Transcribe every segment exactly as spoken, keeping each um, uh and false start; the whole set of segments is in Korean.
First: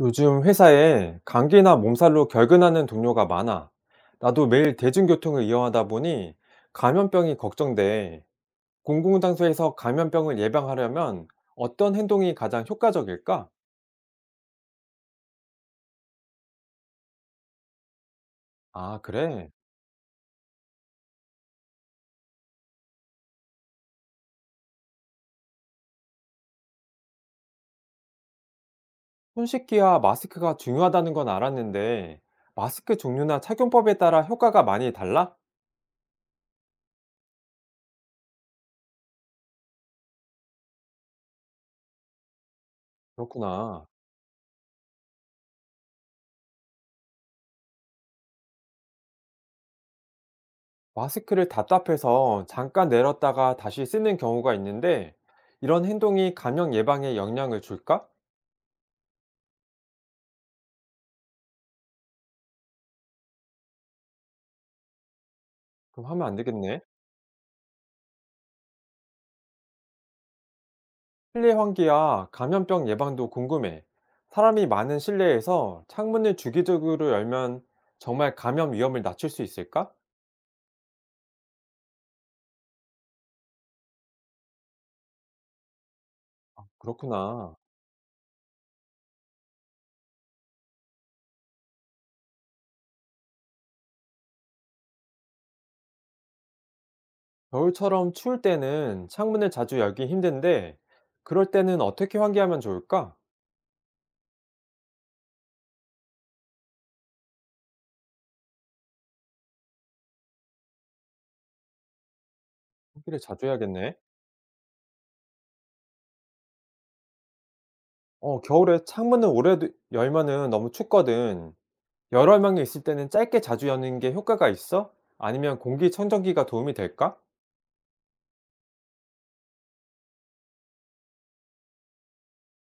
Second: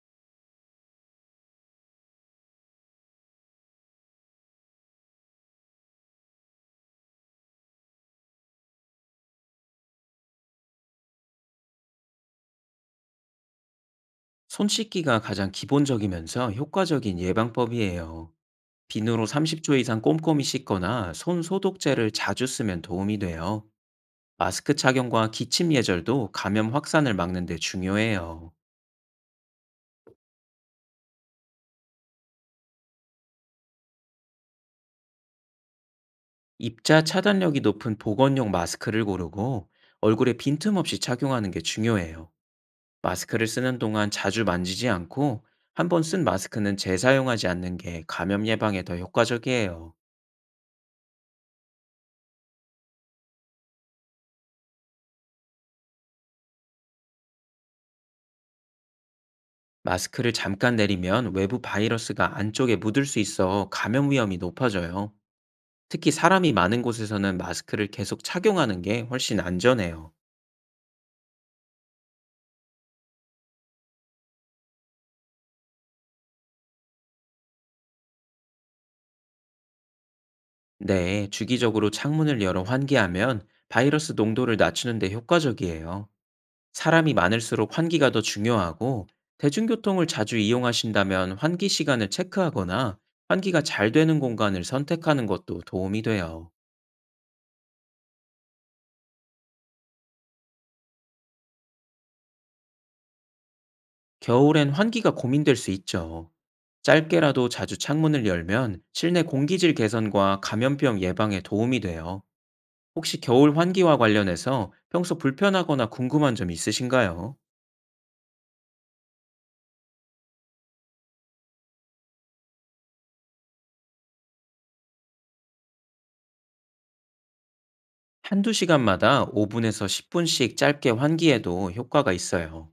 요즘 회사에 감기나 몸살로 결근하는 동료가 많아. 나도 매일 대중교통을 이용하다 보니 감염병이 걱정돼. 공공장소에서 감염병을 예방하려면 어떤 행동이 가장 효과적일까? 손 씻기가 가장 기본적이면서 효과적인 예방법이에요. 아, 비누로 그래. 삼십 초 이상 꼼꼼히 씻거나 손 소독제를 자주 쓰면 도움이 돼요. 마스크 착용과 기침 예절도 감염 확산을 막는 데 중요해요. 손 씻기와 마스크가 중요하다는 건 알았는데, 마스크 종류나 착용법에 따라 효과가 많이 달라? 입자 차단력이 높은 보건용 마스크를 고르고 얼굴에 빈틈없이 착용하는 게 중요해요. 마스크를 쓰는 그렇구나. 동안 자주 만지지 않고 한 번 쓴 마스크는 재사용하지 않는 게 감염 예방에 더 효과적이에요. 마스크를 답답해서 잠깐 내렸다가 다시 쓰는 경우가 있는데, 이런 행동이 감염 예방에 영향을 줄까? 마스크를 잠깐 내리면 외부 바이러스가 안쪽에 묻을 수 있어 감염 위험이 높아져요. 그럼 특히 하면 안 사람이 되겠네. 많은 곳에서는 마스크를 계속 착용하는 게 훨씬 안전해요. 실내 환기와 감염병 예방도 궁금해. 사람이 많은 실내에서 창문을 주기적으로 열면 정말 감염 위험을 낮출 수 있을까? 네, 주기적으로 창문을 열어 환기하면 바이러스 농도를 낮추는 데 효과적이에요. 사람이 그렇구나. 많을수록 환기가 더 중요하고 대중교통을 자주 이용하신다면 환기 시간을 체크하거나 환기가 잘 되는 공간을 선택하는 것도 도움이 돼요. 겨울처럼 추울 때는 창문을 자주 열기 힘든데, 그럴 때는 어떻게 환기하면 좋을까? 겨울엔 환기가 고민될 수 있죠. 짧게라도 자주 창문을 열면 실내 공기질 개선과 감염병 예방에 도움이 돼요. 환기를 혹시 자주 겨울 해야겠네. 환기와 관련해서 평소 불편하거나 궁금한 점 있으신가요? 어, 겨울에 창문을 오래 두- 열면은 너무 춥거든. 여러 명이 있을 때는 짧게 자주 여는 게 효과가 있어? 아니면 공기청정기가 도움이 될까? 한두 시간마다 오 분에서 십 분씩 짧게 환기해도 효과가 있어요.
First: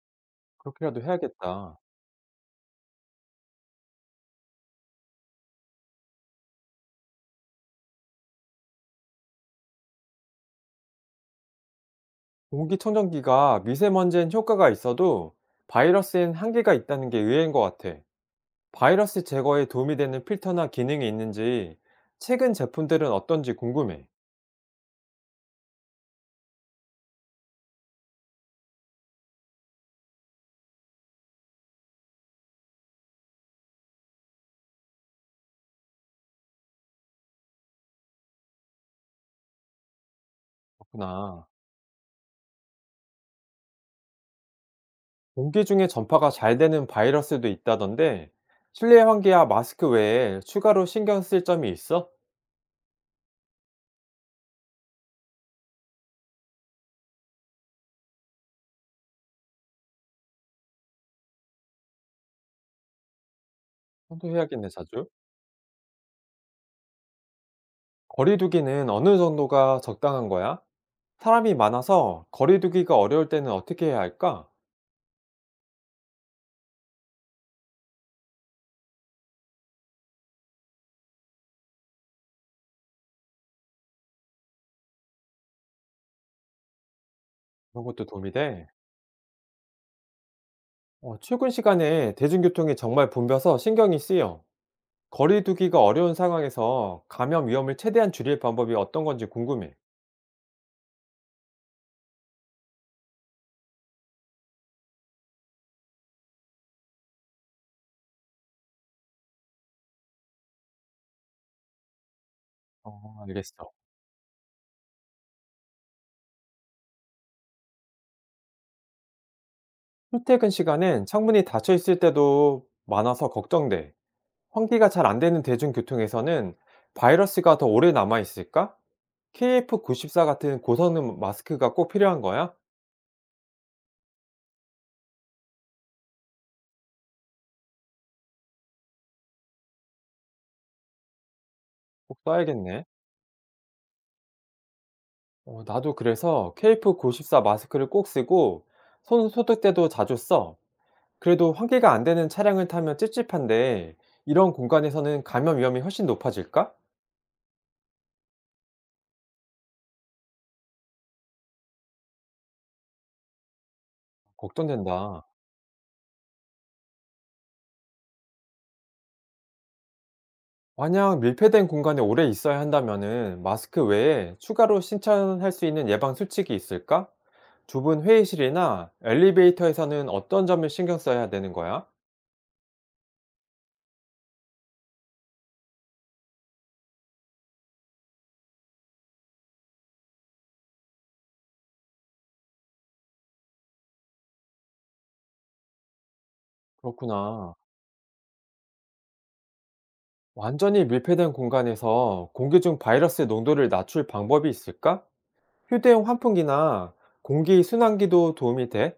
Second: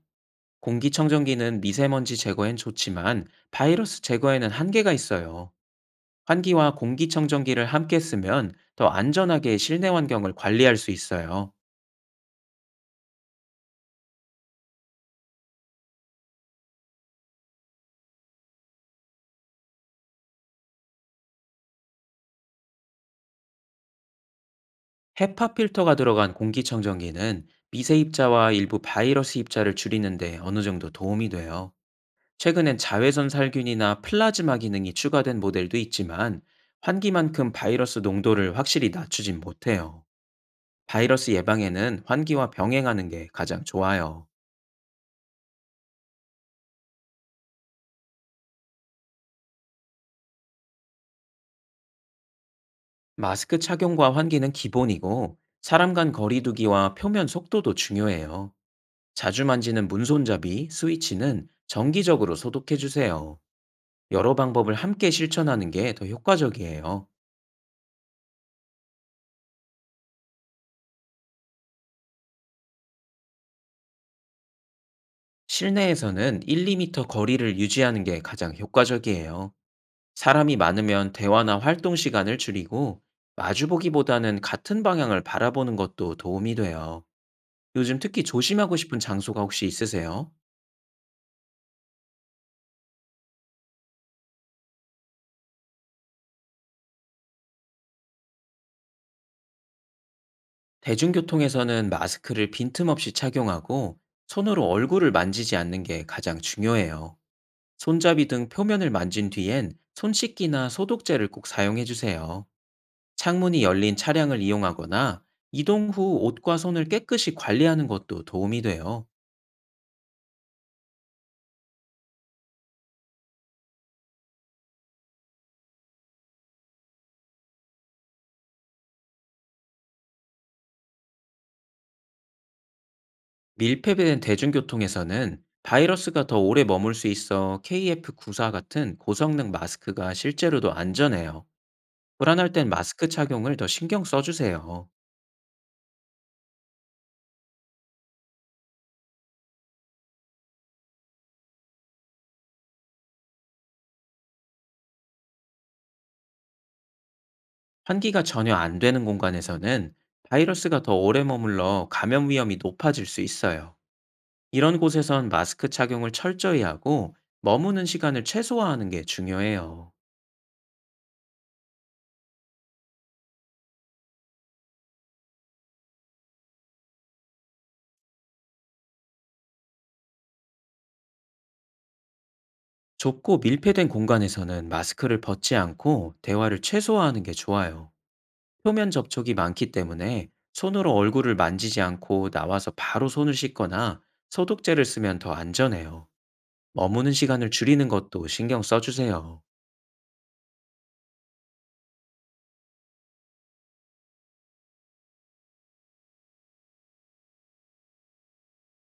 그렇게라도 공기청정기는 해야겠다. 미세먼지 제거엔 좋지만 바이러스 제거에는 한계가 있어요. 환기와 공기청정기를 함께 쓰면 더 안전하게 실내 환경을 관리할 수 있어요. 공기청정기가 미세먼지엔 효과가 있어도 바이러스엔 한계가 있다는 게 의외인 것 같아. 바이러스 제거에 도움이 되는 필터나 기능이 있는지 최근 제품들은 어떤지 궁금해. 헤파 필터가 들어간 공기청정기는 미세 입자와 일부 바이러스 입자를 줄이는데 어느 정도 도움이 돼요. 최근엔 자외선 살균이나 플라즈마 기능이 추가된 모델도 있지만 환기만큼 바이러스 농도를 확실히 낮추진 못해요. 바이러스 그렇구나. 예방에는 환기와 병행하는 게 가장 좋아요. 공기 중에 전파가 잘 되는 바이러스도 있다던데 실내 환기와 마스크 외에 추가로 신경 쓸 점이 있어? 마스크 착용과 환기는 기본이고 사람 간 거리두기와 표면 속도도 중요해요. 자주 만지는 문손잡이, 스위치는 정기적으로 소독해 주세요. 여러 청소해야겠네, 방법을 자주. 함께 실천하는 게 더 효과적이에요. 거리두기는 어느 정도가 적당한 거야? 사람이 많아서 거리두기가 어려울 때는 어떻게 해야 할까? 실내에서는 일, 이 미터 거리를 유지하는 게 가장 효과적이에요. 사람이 많으면 대화나 활동 시간을 줄이고 마주보기보다는 같은 방향을 바라보는 것도 도움이 돼요. 그런 요즘 것도 특히 도움이 돼. 조심하고 싶은 장소가 혹시 있으세요? 어, 출근 시간에 대중교통이 정말 붐벼서 신경이 쓰여. 거리 두기가 어려운 상황에서 감염 위험을 최대한 줄일 방법이 어떤 건지 궁금해. 대중교통에서는 마스크를 빈틈없이 착용하고 손으로 얼굴을 만지지 않는 게 가장 중요해요. 손잡이 등 표면을 만진 뒤엔 손 씻기나 소독제를 꼭 사용해 주세요. 어, 창문이 알겠어. 열린 차량을 이용하거나 이동 후 옷과 손을 깨끗이 관리하는 것도 도움이 돼요. 출퇴근 시간엔 창문이 닫혀 있을 때도 많아서 걱정돼. 환기가 잘 안 되는 대중교통에서는 바이러스가 더 오래 남아 있을까? 케이에프구십사 같은 고성능 마스크가 꼭 필요한 거야? 밀폐된 대중교통에서는 바이러스가 더 오래 머물 수 있어 케이에프 구십사 같은 고성능 마스크가 실제로도 안전해요. 꼭 불안할 땐 써야겠네. 마스크 착용을 더 신경 써주세요. 어, 나도 그래서 케이에프구십사 마스크를 꼭 쓰고 손 소독 때도 자주 써. 그래도 환기가 안 되는 차량을 타면 찝찝한데 이런 공간에서는 감염 위험이 훨씬 높아질까? 환기가 전혀 안 되는 공간에서는 바이러스가 더 오래 머물러 감염 위험이 높아질 수 있어요. 이런 걱정된다. 곳에선 마스크 착용을 철저히 하고 머무는 시간을 최소화하는 게 중요해요. 만약 밀폐된 공간에 오래 있어야 한다면은 마스크 외에 추가로 신청할 수 있는 예방 수칙이 있을까? 좁은 회의실이나 엘리베이터에서는 어떤 점을 신경 써야 되는 거야? 좁고 밀폐된 공간에서는 마스크를 벗지 않고 대화를 최소화하는 게 좋아요. 표면 접촉이 많기 때문에 손으로 얼굴을 만지지 않고 나와서 바로 손을 씻거나 소독제를 쓰면 더 안전해요. 머무는 시간을 그렇구나. 줄이는 것도 신경 써주세요. 완전히 밀폐된 공간에서 공기 중 바이러스 농도를 낮출 방법이 있을까? 휴대용 환풍기나 공기 순환기도 도움이 돼?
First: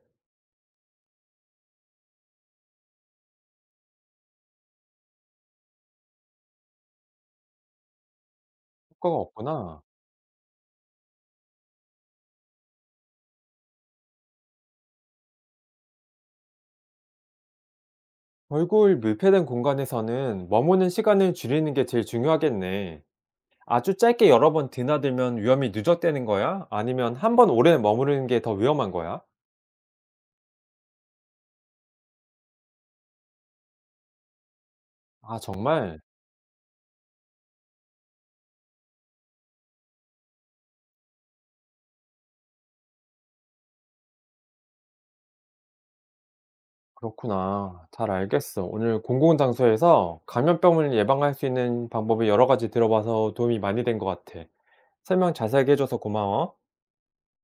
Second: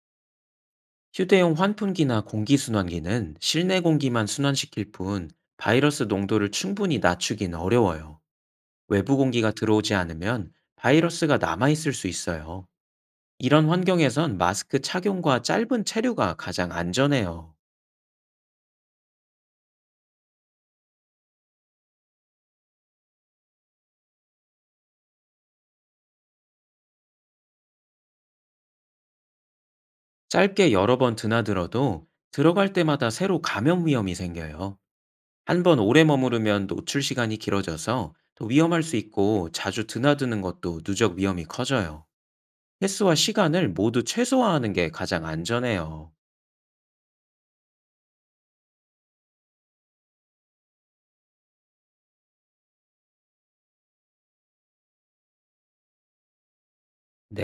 휴대용 환풍기나 공기순환기는 실내 공기만 순환시킬 뿐 바이러스 농도를 충분히 낮추긴 어려워요. 효과가 외부 공기가 없구나. 들어오지 않으면 바이러스가 남아있을 수 있어요. 이런 환경에선 마스크 착용과 짧은 체류가 가장 안전해요. 얼굴 밀폐된 공간에서는 머무는 시간을 줄이는 게 제일 중요하겠네. 아주 짧게 여러 번 드나들면 위험이 누적되는 거야? 아니면 한 번 오래 머무르는 게 더 위험한 거야? 짧게 여러 번 드나들어도 들어갈 때마다 새로 감염 위험이 생겨요. 아, 한 번 정말? 오래 머무르면 노출 시간이 길어져서 더 위험할 수 있고 자주 드나드는 것도 누적 위험이 커져요. 횟수와 시간을 모두 최소화하는 게 가장 안전해요. 그렇구나. 잘 알겠어. 오늘 공공장소에서 감염병을 예방할 수 있는 방법이 여러 가지 들어봐서 도움이 많이 된 것 같아. 설명 자세하게 해줘서 고마워. 네.